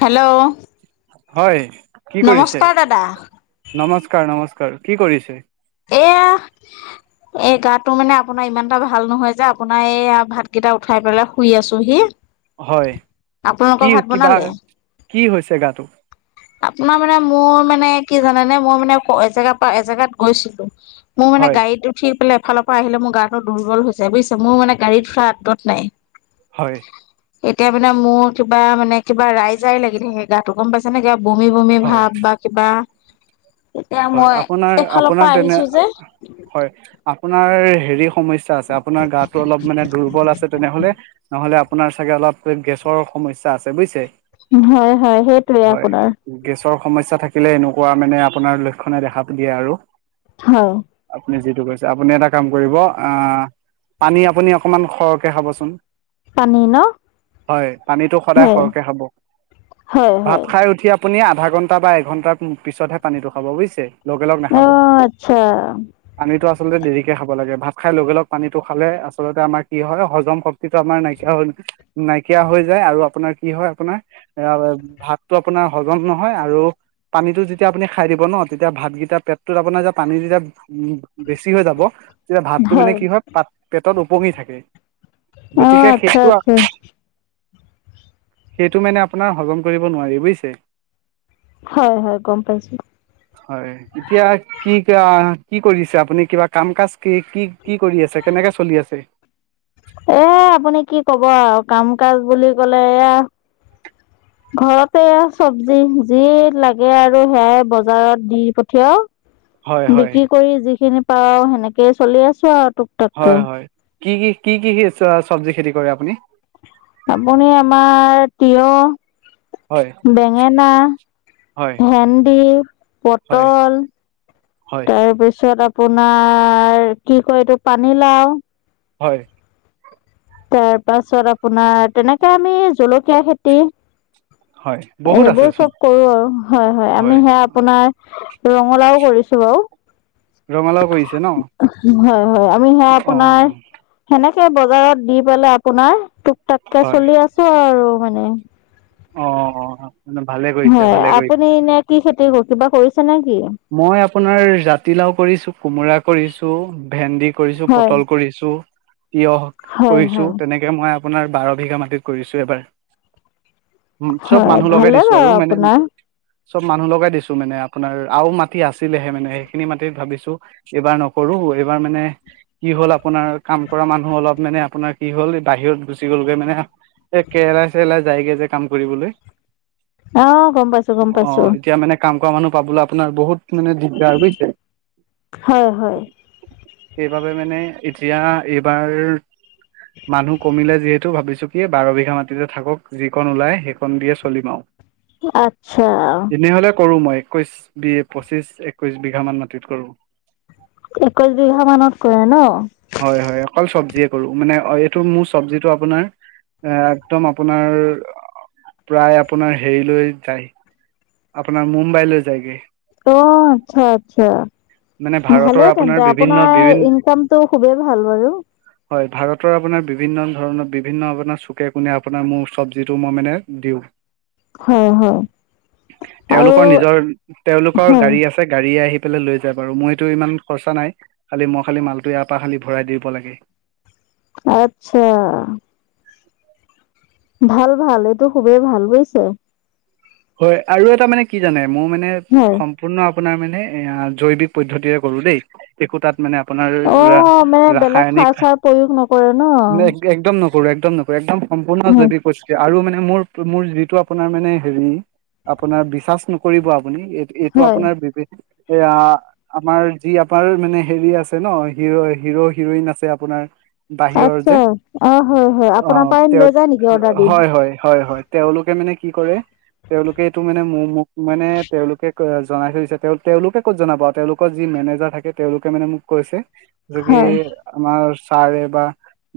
Hello হয় কি কৰিছে, দাদা নমস্কাৰ নমস্কাৰ কি কৰিছে? এয়া [inaudible] এই গাতটো মানে আপোনাৰ ইমান এটা ভাল নহয় যে আপোনাৰ এই ভাত কেইটা উঠাই পেলাই শুই আছোহি। হয় কি আপোনালোকৰ ভাত কিবা বনালে? কি হৈছে গাটো? আপোনাৰ মানে মোৰ মানে কি জানোনে মই মানে এজেগাৰ পৰা এজেগাত গৈছিলো। মোৰ মানে হয় গাড়ীত উঠি পেলাই এফালৰ পৰা আহিলে মোৰ গাটো দুৰ্বল হৈছে বুজি মোৰ মে গাড়ীত উঠা আদত নাই। হয়। এতিয়া মানে মোৰ কিবা মানে কিবা ৰাইজাই লাগিল থাকে গাটো গম পাইছে নে গা- বমি বমি হয় ভাৱ বা কিবা- এতিয়া হয় মই আপোনাৰ এফালৰ আপোনাৰ পৰা তেনে আহিছো যে। হয় আপোনাৰ হেৰি সমস্যা আছে আপোনাৰ গাটো অলপ মানে দুৰ্বল আছে তেনেহলে নহ'লে- আপোনাৰ চাগে অলপ গেছৰ সমস্যা আছে বুজিছে। হয় হয় সেইটোৱে হয় আপোনাৰ। গেছৰ সমস্যা থাকিলে এনেকুৱা মানে আপোনাৰ লক্ষণে দেখা দিয়ে আৰু। হয়। আপুনি যিটো কৈছে আপুনি এটা কাম কৰিব আ- পানী আপুনি অকমান সৰহকে খাবচোন। পানী ন হয় পানীটো সদায় হয় সৰহকে খাব, হয় ভাত হয় খাই উঠি। আপুনি আধা ঘণ্টা বা এঘণ্টাৰ পি পিছতহে পানীটো খাব বুজিছে। লগে লগ অ নাখাব। আচ্ছা পানীতটো আচলতে দেৰিকে খাব লাগে ভাত খাই লগে লগ পানীটো খালে আচলতে আমাৰ কি হয় হজম শ- শক্তিটো আমাৰ নাইকিয়া হৈ নাইকিয়া হৈ যায় আৰু আপোনাৰ কি হয় আপোনাৰ- অ' ভাতটো আপোনাৰ হজম নহয় আৰু পানীটো যেতিয়া আপুনি খাই দিব ন- তেতিয়া ভাতকেইটা পেটটো আপোনাৰ যেতিয়া পানী যেতিয়া উম বেছি হৈ যাব তেতিয়া ভাতটো মানে কি হয়- পাত পেটত উপঙি থাকে অ গতিকে আচ্ছা সেইটো- আচ্ছা সেইটো মানে আপোনাৰ হজম কৰিব নোৱাৰি বুজিছে। হয় হয় গম পাইছো। হয় এতিয়া। কি কা কি কৰিছে আপুনি কিবা কাম কাজ কি কি কি কৰি আছে কেনেকে চলি আছে? এ আপুনি কি কব আৰু কাম কাজ বুলি ক'লে এয়া। [inaudible] ঘৰতে চবজি যি লাগে আৰু সেয়াই বজাৰত দি পঠিয়াও। হয় হয় বিক্ৰী কৰি যিখিনি পাওঁ সেনেকেই চলি আছো আৰু তোক। হয় হয় কি কি কি কি চবজি খেতি কৰে আপুনি? আপুনি আমাৰ টিয়হ। হয় বেঙেনা, হয় ভেন্দি, হয় পটল। হয় তাৰ পিছত আপোনাৰ কি কয় এইটো পানীলাও। হয়। তাৰ পাছত আপোনাৰ তেনেকে আমি জলকীয়া খেতি। হয় বহুত সেইবোৰ আছেচোন চব কৰো আৰু হয় হয় আমি সেয়া আপোনাৰ। ৰঙালাও কৰিছো বাৰু। ৰঙালাও কৰিছে ন হয় হয় আমি সেয়া অ আপোনাৰ। সেনেকে বজাৰত দি পেলাই আপোনাৰ টুক টাককে হয় চলি আছো আৰু মানে। অ' অ অ ভালে কৰিছে হয় ভালে কৰিছে। আপুনি এনে কি খেতি কিবা কৰিছে নে কি? মই আপোনাৰ জাতিলাও কৰিছো, কোমোৰা কৰিছো। ভেন্দি কৰিছো, হয় পটল কৰিছোঁ। টিয়হ হয় কৰিছো হয় তেনেকে মই আপোনাৰ বাৰ বিঘা মাটিত কৰিছো এইবাৰ। উম চব হয় মানুহ লগাই ভালে দিছো বাৰু আৰু মানে আপোনাৰ চব মানুহ লগাই দিছো মানে আপোনাৰ। আৰু মাটি আছিলেহে মানে সেইখিনি মাটিত ভাবিছো এইবাৰ নকৰো এইবাৰ মানে। কি হ'ল আপোনাৰ কাম কৰা মানুহ অলপ মানে আপোনাৰ কি হ'ল বাহিৰত গুচি গ'লগৈ মানে। এই কেৰেলাই চেৰেলাই যায়গৈ যে কাম কৰিবলৈ, অঁ গম পাইছোঁ গম অ' পাইছোঁ এতিয়া মানে। কাম কৰা মানুহ পাবলৈ আপোনাৰ বহুত মানে দিগদাৰ বুজিছে। হয় হয়। সেইবাবে মানে এতিয়া এইবাৰ। মানুহ কমিলে যিহেতু ভাবিছো কি বাৰ বিঘা মাটিতে থাকক যিকন ওলাই সেইখন দিয়ে চলিম আৰু। [inaudible] আতচ্ছা। যিহ'লে কৰোঁ মই একৈছ বি পঁচিছ একৈছ বিঘামান মাটিত কৰোঁ। একৈশ বিঘা মানত কৰে ন'? হয় হয় অকল চব্জিয়ে কৰো মানে অ' এইটো মোৰ চব্জিটো আপোনাৰ। এ একদম আপোনাৰ প্ৰায় আপোনাৰ হেৰিলৈ যায়। আপোনাৰ মুম্বাইলৈ যায়গে। অ আচ্ছা আচ্ছা। মানে ভাৰতৰ ভালে আপোনাৰ তেন্তে বিভিন্ন আপোনাৰ বিভিন ইনকামতটো খুবেই ভাল বাৰু। হয় ভাৰতৰ আপোনাৰ বিভিন্ন ধৰণৰ বিভিন্ন আপোনাৰ চুকে কোণে আপোনাৰ মোৰ চব্জিটো মই মানে দিওঁ। হয় হয় তেওঁলোকৰ আৰু নিজৰ তেওঁলোকৰ হয় গাড়ী। পিছে গাড়ী আহি পেলাই লৈ যা বাৰু মইটো ইমান খৰচা নাই। খালি মই খালি মালটো ইয়াৰ পৰা খালি ভৰাই দিব লাগে। আচ্ছা। ভাল ভাল এইটো খুবেই ভাল বুজিছে। হয় আৰু এটা মানে কি জানে মোৰ মানে খং। হয় সম্পূৰ্ণ আপোনাৰ মানে এয়া জৈৱিক পদ্ধতিৰে কৰো দেই। একো তাত মানে আপোনাৰ অ ৰাস মানে বেলেগ সাৰ ৰাসায়নিক চাৰ প্ৰয়োগ নকৰে ন একদম ন। নপৰে একদম নপৰে একদম সম্পূৰ্ণ হয় জৈৱিক পৰিস্থিতি আৰু মানে মোৰ মোৰ যিটো আপোনাৰ মানে হেৰি। আপোনাৰ বিশ্বাস নকৰিব আপুনি এই এইটো হয় আপোনাৰ বিবেক এয়া। আমাৰ যি আপাৰ মানে হেৰি আছে ন হিৰো হিৰো হিৰইন আছে আপোনাৰ। বাহিৰৰ আচ্ছা যে, অ হয় হয় অ আপোনাৰ পৰাই লৈ যায় নেকি তেৱত অৰ্ডাৰ দি হয় হয় হয় হয়। তেওঁলোকে মানে কি কৰে। তেওঁলোকে এইটো মানে ম মোক তেওঁলোকে এটো মানে মো ম মানে তেওঁলোকে অ জনাই থৈ দিছে তেওঁ তেওঁলোকে ক'ত জনাব তেওঁলোক। কৰ যি মেনেজাৰ থাকে তেওঁলোকে মানে মোক কৈছে। বাকি হয় আমাৰ ছাৰে বা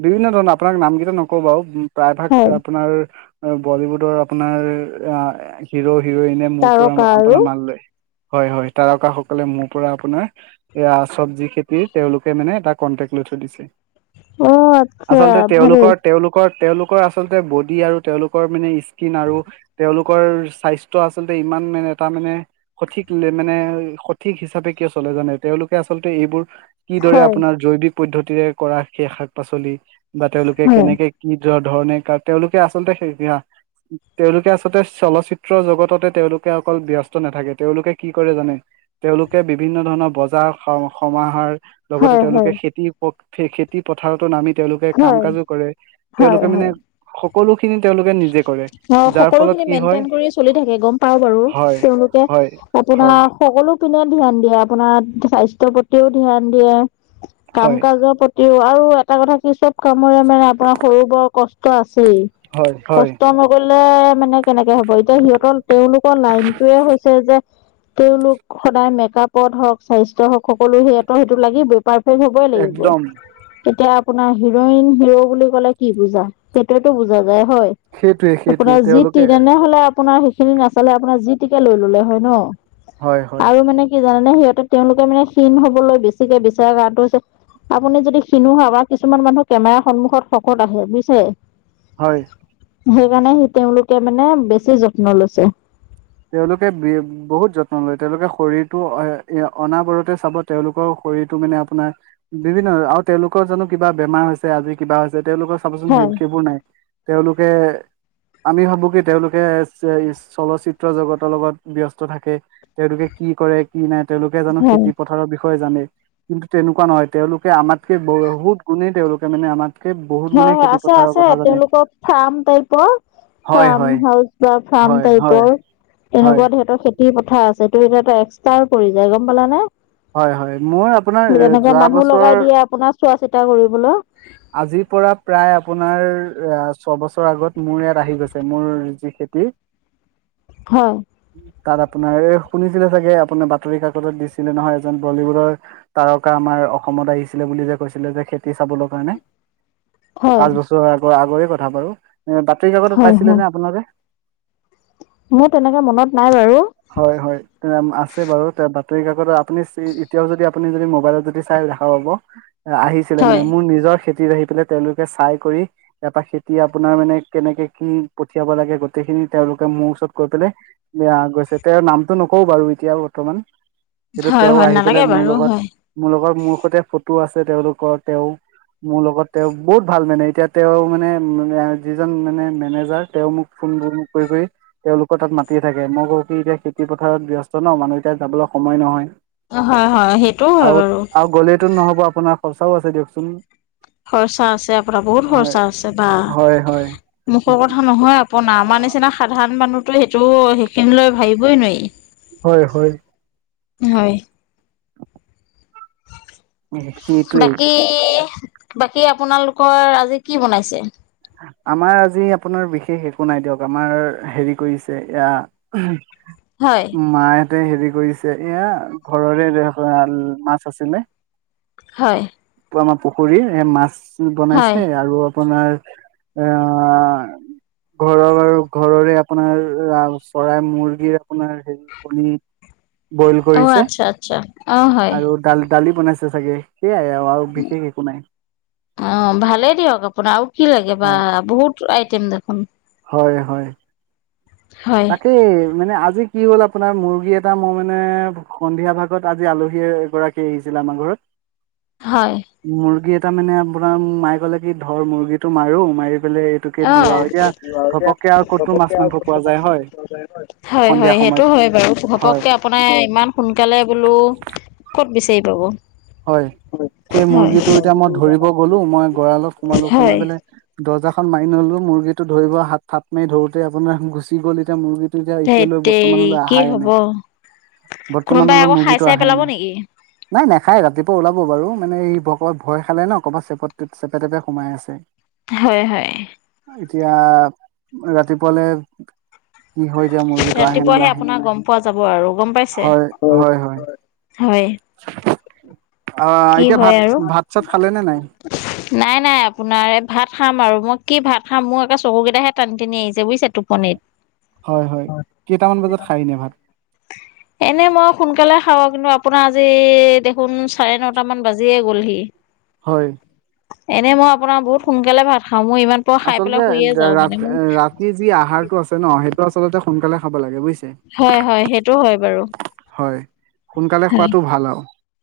বিভিন্ন ধৰণৰ আপোনাক নাম কেইটা নকওঁ বাৰু। প্ৰায় ভাগ হয় আপোনাৰ বলিউডৰ আপোনাৰ হিৰ হিৰইনে। মোৰ পৰা তাৰকা আৰু আপোনাৰ মাল লয় হয় হয় তাৰকাসকলে মোৰ পৰা আপোনাৰ। এয়া চবজি খেতি তেওঁলোকে মানে এটা কণ্টেক্ট লৈ থৈ দিছে। অ আচ্ছা আচলতে ভালেই তেওঁলোকৰ তেওঁলোকৰ তেওঁলোকৰ আচলতে বডি আৰু তেওঁলোকৰ মানে স্কিন আৰু তেওঁলোক লোকৰ স্বাস্থ্য আচলতে ইমান মানে এটা মানে সঠিক উন্নয়ন মানে সঠিক হিচাপে কিয় চলে জানে তেওঁলোকে আচলতে এইবোৰ কিদৰে হয় আপোনাৰ জৈৱিক পদ্ধতিৰে কৰা সেই শাক পাচলি বা তেওঁলোকে হয় কেনেকে কি ধৰণে কাৰ তেওঁলোকে আচলতে সেয়া তেওঁলোকে আচ তাতে চলচ্চিত্ৰ জগততে তেওঁলোকে অকল ব্যস্ত নাথাকে তেওঁলোকে কি কৰে জানে তেওঁলোকে বিভিন্ন ধৰণৰ বজাৰ সম সমাহাৰ লগতে হয় হয় তেওঁলোকে খেতি পথ খে খেত খেতি পথাৰটো নামি তেওঁলোকে কাম হয় কাজো কৰে হয় তেওঁলোকে হয় মানে সকলোখিনি তেওঁলোকে নিজে কৰে যাৰ ফলত কি হয় মেণ্টেইন কৰি চলি থাকে গম পাওঁ বাৰু হয় তেওঁলোকে হয় আপোনা হয় সকলো পিনে ধ্যান দিয়ে আপোনাৰ স্বাস্থ্যৰ প্ৰতিও ধ্যান দিয়ে কাম হয় কাজৰ প্ৰত আৰু এটা কথা কি চব কামৰে মানে আপোনাৰ সৰু বৰ কষ্ট আছেই। হয় হয় কষ্ট নকৰিলে মানে কেনেকে হ'ব এতিয়া সিহঁতৰ তেওঁলোকৰ লাইনটোয়ে হৈছে যে তেওঁলোক সদায় মেকআপত হওঁক স্বাস্থ্য হওঁক সকলো সিহঁতক সেইটো লাগিবই। পাৰফেক্ট হবই লাগিব একদম তেতিয়া, আপোনাৰ হিৰইন হিৰো বুলি ক'লে কি বুজা সেইটোয়তো বুজা যায় হয়। [unintelligible] আপোনাৰ যি তেওঁলোকে তেনেহলে আপোনাৰ খিনি নাচালে আপোনাৰ যি টিকে লৈ ললে হয় ন হয় হয় আৰু মানে কি জানোনে সিহঁতে, তেওঁলোকে মানে কীণ হবলৈ বেছিকে বিচাৰ কৰাটো হৈছে। আপুনি যদি শিনো বা কিছুমান মানুহ কেমেৰাৰ সন্মুখত শকত আহে বুজিছে। হয়। সেইকাৰণে সি তেওঁলোকে মানে বেছি যত্ন লৈছে। তেওঁলোকে বি বহুত যত্ন লয় তেওঁলোকে শৰীৰটো এ অনাবৰতে চাবত, তেওঁলোকৰ শৰীৰটো মানে আপোনাৰ। বিভিন্ন আৰু তেওঁলোকৰ জানো কিবা বেমাৰ হৈছে আজি কিবা হৈছে তেওঁলোকৰ চাবচোন সেই হয় সেইবোৰ নাই। তেওঁলোকে আমি ভাবো কি তেওঁলোকে চলচিত্ৰ জগতৰ লগত ব্যস্ত থাকে তেওঁলোকে কি কৰে। কি নাই তেওঁলোকে জানো হয় খেতি পথাৰৰ বিষয়ে জানে। কিন্তু তেনেকুৱা নহয় তেওঁলোকে আমাতকে বহুত গুণেই তেওঁলোকে মানে আমাৰ। হয় হয় আছে আছে তেওঁলোকৰ ফাৰ্ম টাইপৰ। হয় ফাৰ্ম হয় হাউচ বা ফাৰ্ম হয় হয় টাইপৰ। হয় এনেকুৱা ধিহঁতৰ খেতি পথাৰ আছে ত এতিয়াটা এক্সট্ৰা পৰি যায় গম পালানে। হয় হয় মোৰ আপোনাৰ তেনেকে যোৱা মানুহ বছৰ লগাই দিয়ে আপোনাৰ চোৱা চিতা কৰিবলৈ। আজিৰ পৰা প্ৰায় আপোনাৰ ছবছৰ আগত মোৰ ইয়াত আহি গৈছে মোৰ যি খেতি। [inaudible] হয়। তাত আপোনাৰ এই শুনিছিলে চাগে আপোনাৰ বাতৰি কাকত দিছিলে নহয় এজন বলীউডৰ। তাৰকা আমাৰ অসমত আহিছিলে বুলি যে কৈছিলে যে খেতি চাবলৈ কাৰণে। হয়, পাঁচ বছৰৰ আগৰ আগৰে কথা বাৰো এ বাতৰি কাকত হয়, পাইছিলে হয়, নে আপোনালোকে। মোৰ তেনেকে মনত নাই বাৰু হয় হয় আছে বাৰু বাতৰি কাকত আপুনি এতিয়াও যদি আপুনি যদি মোবাইলত যদি। চাই দেখা পাব আহিছিলে মানে হয়, মোৰ নিজৰ খেতিত আহি পেলাই তেওঁলোকে চাই কৰি। তাৰপা খেতি আপোনাৰ মানে কেনেকে কি পঠিয়াব লাগে, গোটেইখিনি তেওঁলোকে মোৰ ওচৰত কৈ পেলাই [unintelligible] বেয়া গৈছে তেওঁৰ নামটো নকওঁ বাৰু এতিয়া বৰ্তমান। [unintelligible] কিন্তু হয়, তেওঁ হয়, আহি নালাগে পেলাই মোৰ বাৰু লগত, হয়, মোৰ লগত মোৰ সৈতে ফটো আছে তেওঁলোকৰ তেওঁ। [unintelligible] মোৰ লগত তেওঁ বহুত ভাল মানে। এতিয়া তেওঁ মানে যিজন মানে মেনেজাৰ তেওঁ মোক [unintelligible] ফোনবোৰ কৰি-কৰি [unintelligible] তেওঁলোকৰ তাত মাতিয়ে থাকে। মই কওঁ কি এতিয়া খেতি পথাৰত ব্যস্ত ন' মানুহ এতিয়া যাবলৈ সময় নহয়। [unintelligible] হয়, হয়, সেইটোও হয় বাৰু। আৰু-আৰু গ'লেতো নহ'ব আপোনাৰ খৰচাও আছে দিয়কচোন। [unintelligible] খৰচা আছে আপোনাৰ, বহুত হয় খৰচা আছে বা হয় হয় মুখৰ কথা নহয় আ [unintelligible] আপোনাৰ আমাৰ নিচিনা সাধাৰণ মানুহতো সেইটো সেইখিনি লৈ ভাবিবই নোৱাৰি। [unintelligible] হয়-হয়। [unintelligible] হয়। [inaudible] [unintelligible] সেইটোৱেই বাকী-বাকী আপোনালোকৰ আজি কি বনাইছে? [unintelligible] আমাৰ আজি আপোনাৰ বিশেষ একো নাই দিয়ক। আমাৰ হেৰি কৰিছে এয়া [unintelligible] [unintelligible] হয়। [unintelligible] মাহঁতে হেৰি কৰিছে এয়া ঘৰৰে [unintelligible] মাছ আছিলে। হয়। [unintelligible] [unintelligible] আমাৰ পুখুৰীৰ এ মাছ হয়। বনাইছে আৰু আপোনাৰ আহ ঘৰৰ বাৰু ঘৰৰে আপোনাৰ [unintelligible] চৰাই, মুৰ্গীৰ আপোনাৰ কণী বইল অ', কৰিছে আচ্ছা, আচ্ছা, অ', হয়। আৰু [unintelligible] দালি-দালি বনাইছে চাগে সেয়াই আৰু-আৰু বিশেষ একো নাই। [unintelligible] অঁ! ভালেই দিয়ক আপোনাৰ আৰু কি লাগে বা বহুত আইটেম দেখোন। [unintelligible] হয়-হয়। [inaudible] হয়, তাকেই মানে আজি কি হ'ল আপোনাৰ মুৰ্গী এটা মই মানে [unintelligible] সন্ধিয়া ভাগত আজি আলহী এগৰাকী আহিছিলে আমাৰ ঘৰত। [unintelligible] হয়। [unintelligible] মুৰ্গী এটা মানে আপোনাৰ মায়ে ক'লে কি ধৰ মুৰ্গীটো মাৰো, মাৰি পেলাই [unintelligible] অঁ! আৰু [unintelligible] এতিয়া [unintelligible] ঘপককে আৰু ক'তো মাছ মাংস পোৱা যায় হয় সন্ধিয়া হয়-হয়, সেইটো সময়ত হয় বাৰু হয় ঘপককে আপোনাৰ ইমান সোনকালে বোলো ক'ত বিচাৰি পাব। [unintelligible] হয়। সেই হয় মুৰ্গীটো এতিয়া মই ধৰিব গলোঁ, মই গঁৰালত সোমালো, সোমাই হয় পেলাই [unintelligible] দৰ্জাখন মাৰি নললো। মুৰ্গীটো ধৰিব হাত থাপ মাৰি ধৰোতে আপোনাৰ গুচি গ'ল এতিয়া মুৰ্গীটো। [unintelligible] [unintelligible] যে ধেত এতিয়ালৈ তেৰি বৰ্তমানলৈ কি অহাই হ'ব নাই। কোনোবাই বৰ্তমানলৈ আকৌ খাই মুৰ্গীটো চাই অহাই পেলাব নাই। নেকি নাই-নাই [unintelligible] খাই ৰাতিপুৱা ওলাব বাৰু মানে ক'ৰবাত ভয় খালে ন। ক'ৰবাত চেপেট-চেপেটাতে সোমাই আছে। [unintelligible] হয়-হয়। [unintelligible] এতিয়া ৰাতিপুৱালে কি হয়? [unintelligible] আহে নে ৰাতিপুৱাহে নাহে আপোনাৰ গম পোৱা যাব আৰু গম পাইছে? [unintelligible] হয়। [unintelligible] অঁ, কি এতিয়া হয় ভাত-ভাত-চাত খালে নে নাই? নাই-নাই আপোনাৰ এই ভাত খাম আৰু মই কি ভাত খাম মোৰ আকৌ চকুকেইটাহে টানি-টানি আহিছে বুজিছে টোপনিত। [unintelligible] হয়-হয়। কেইটামান বজাত খাই এনেই ভাত? [unintelligible] এনেই মই সোনকালে খাওঁ কিন্তু আপোনাৰ আজি দেখোন চাৰে ন [unintelligible] নটামান বাজিয়ে গ'লহি। [unintelligible] হয়। [unintelligible] এনেই মই আপোনাৰ বহুত সোনকালে ভাত খাওঁ মই ইমান প খাই আচলতে পেলাই শুইয়ে যাওঁ ৰা মানে মোৰ- ৰাতি যি আহাৰটো আছে ন সেইটো আচলতে সোনকালে খাব লাগে বুজিছে। হয় হয় সেইটো হয় বাৰু। হয়, সোনকালে হয় খোৱাতটো ভাল আৰু।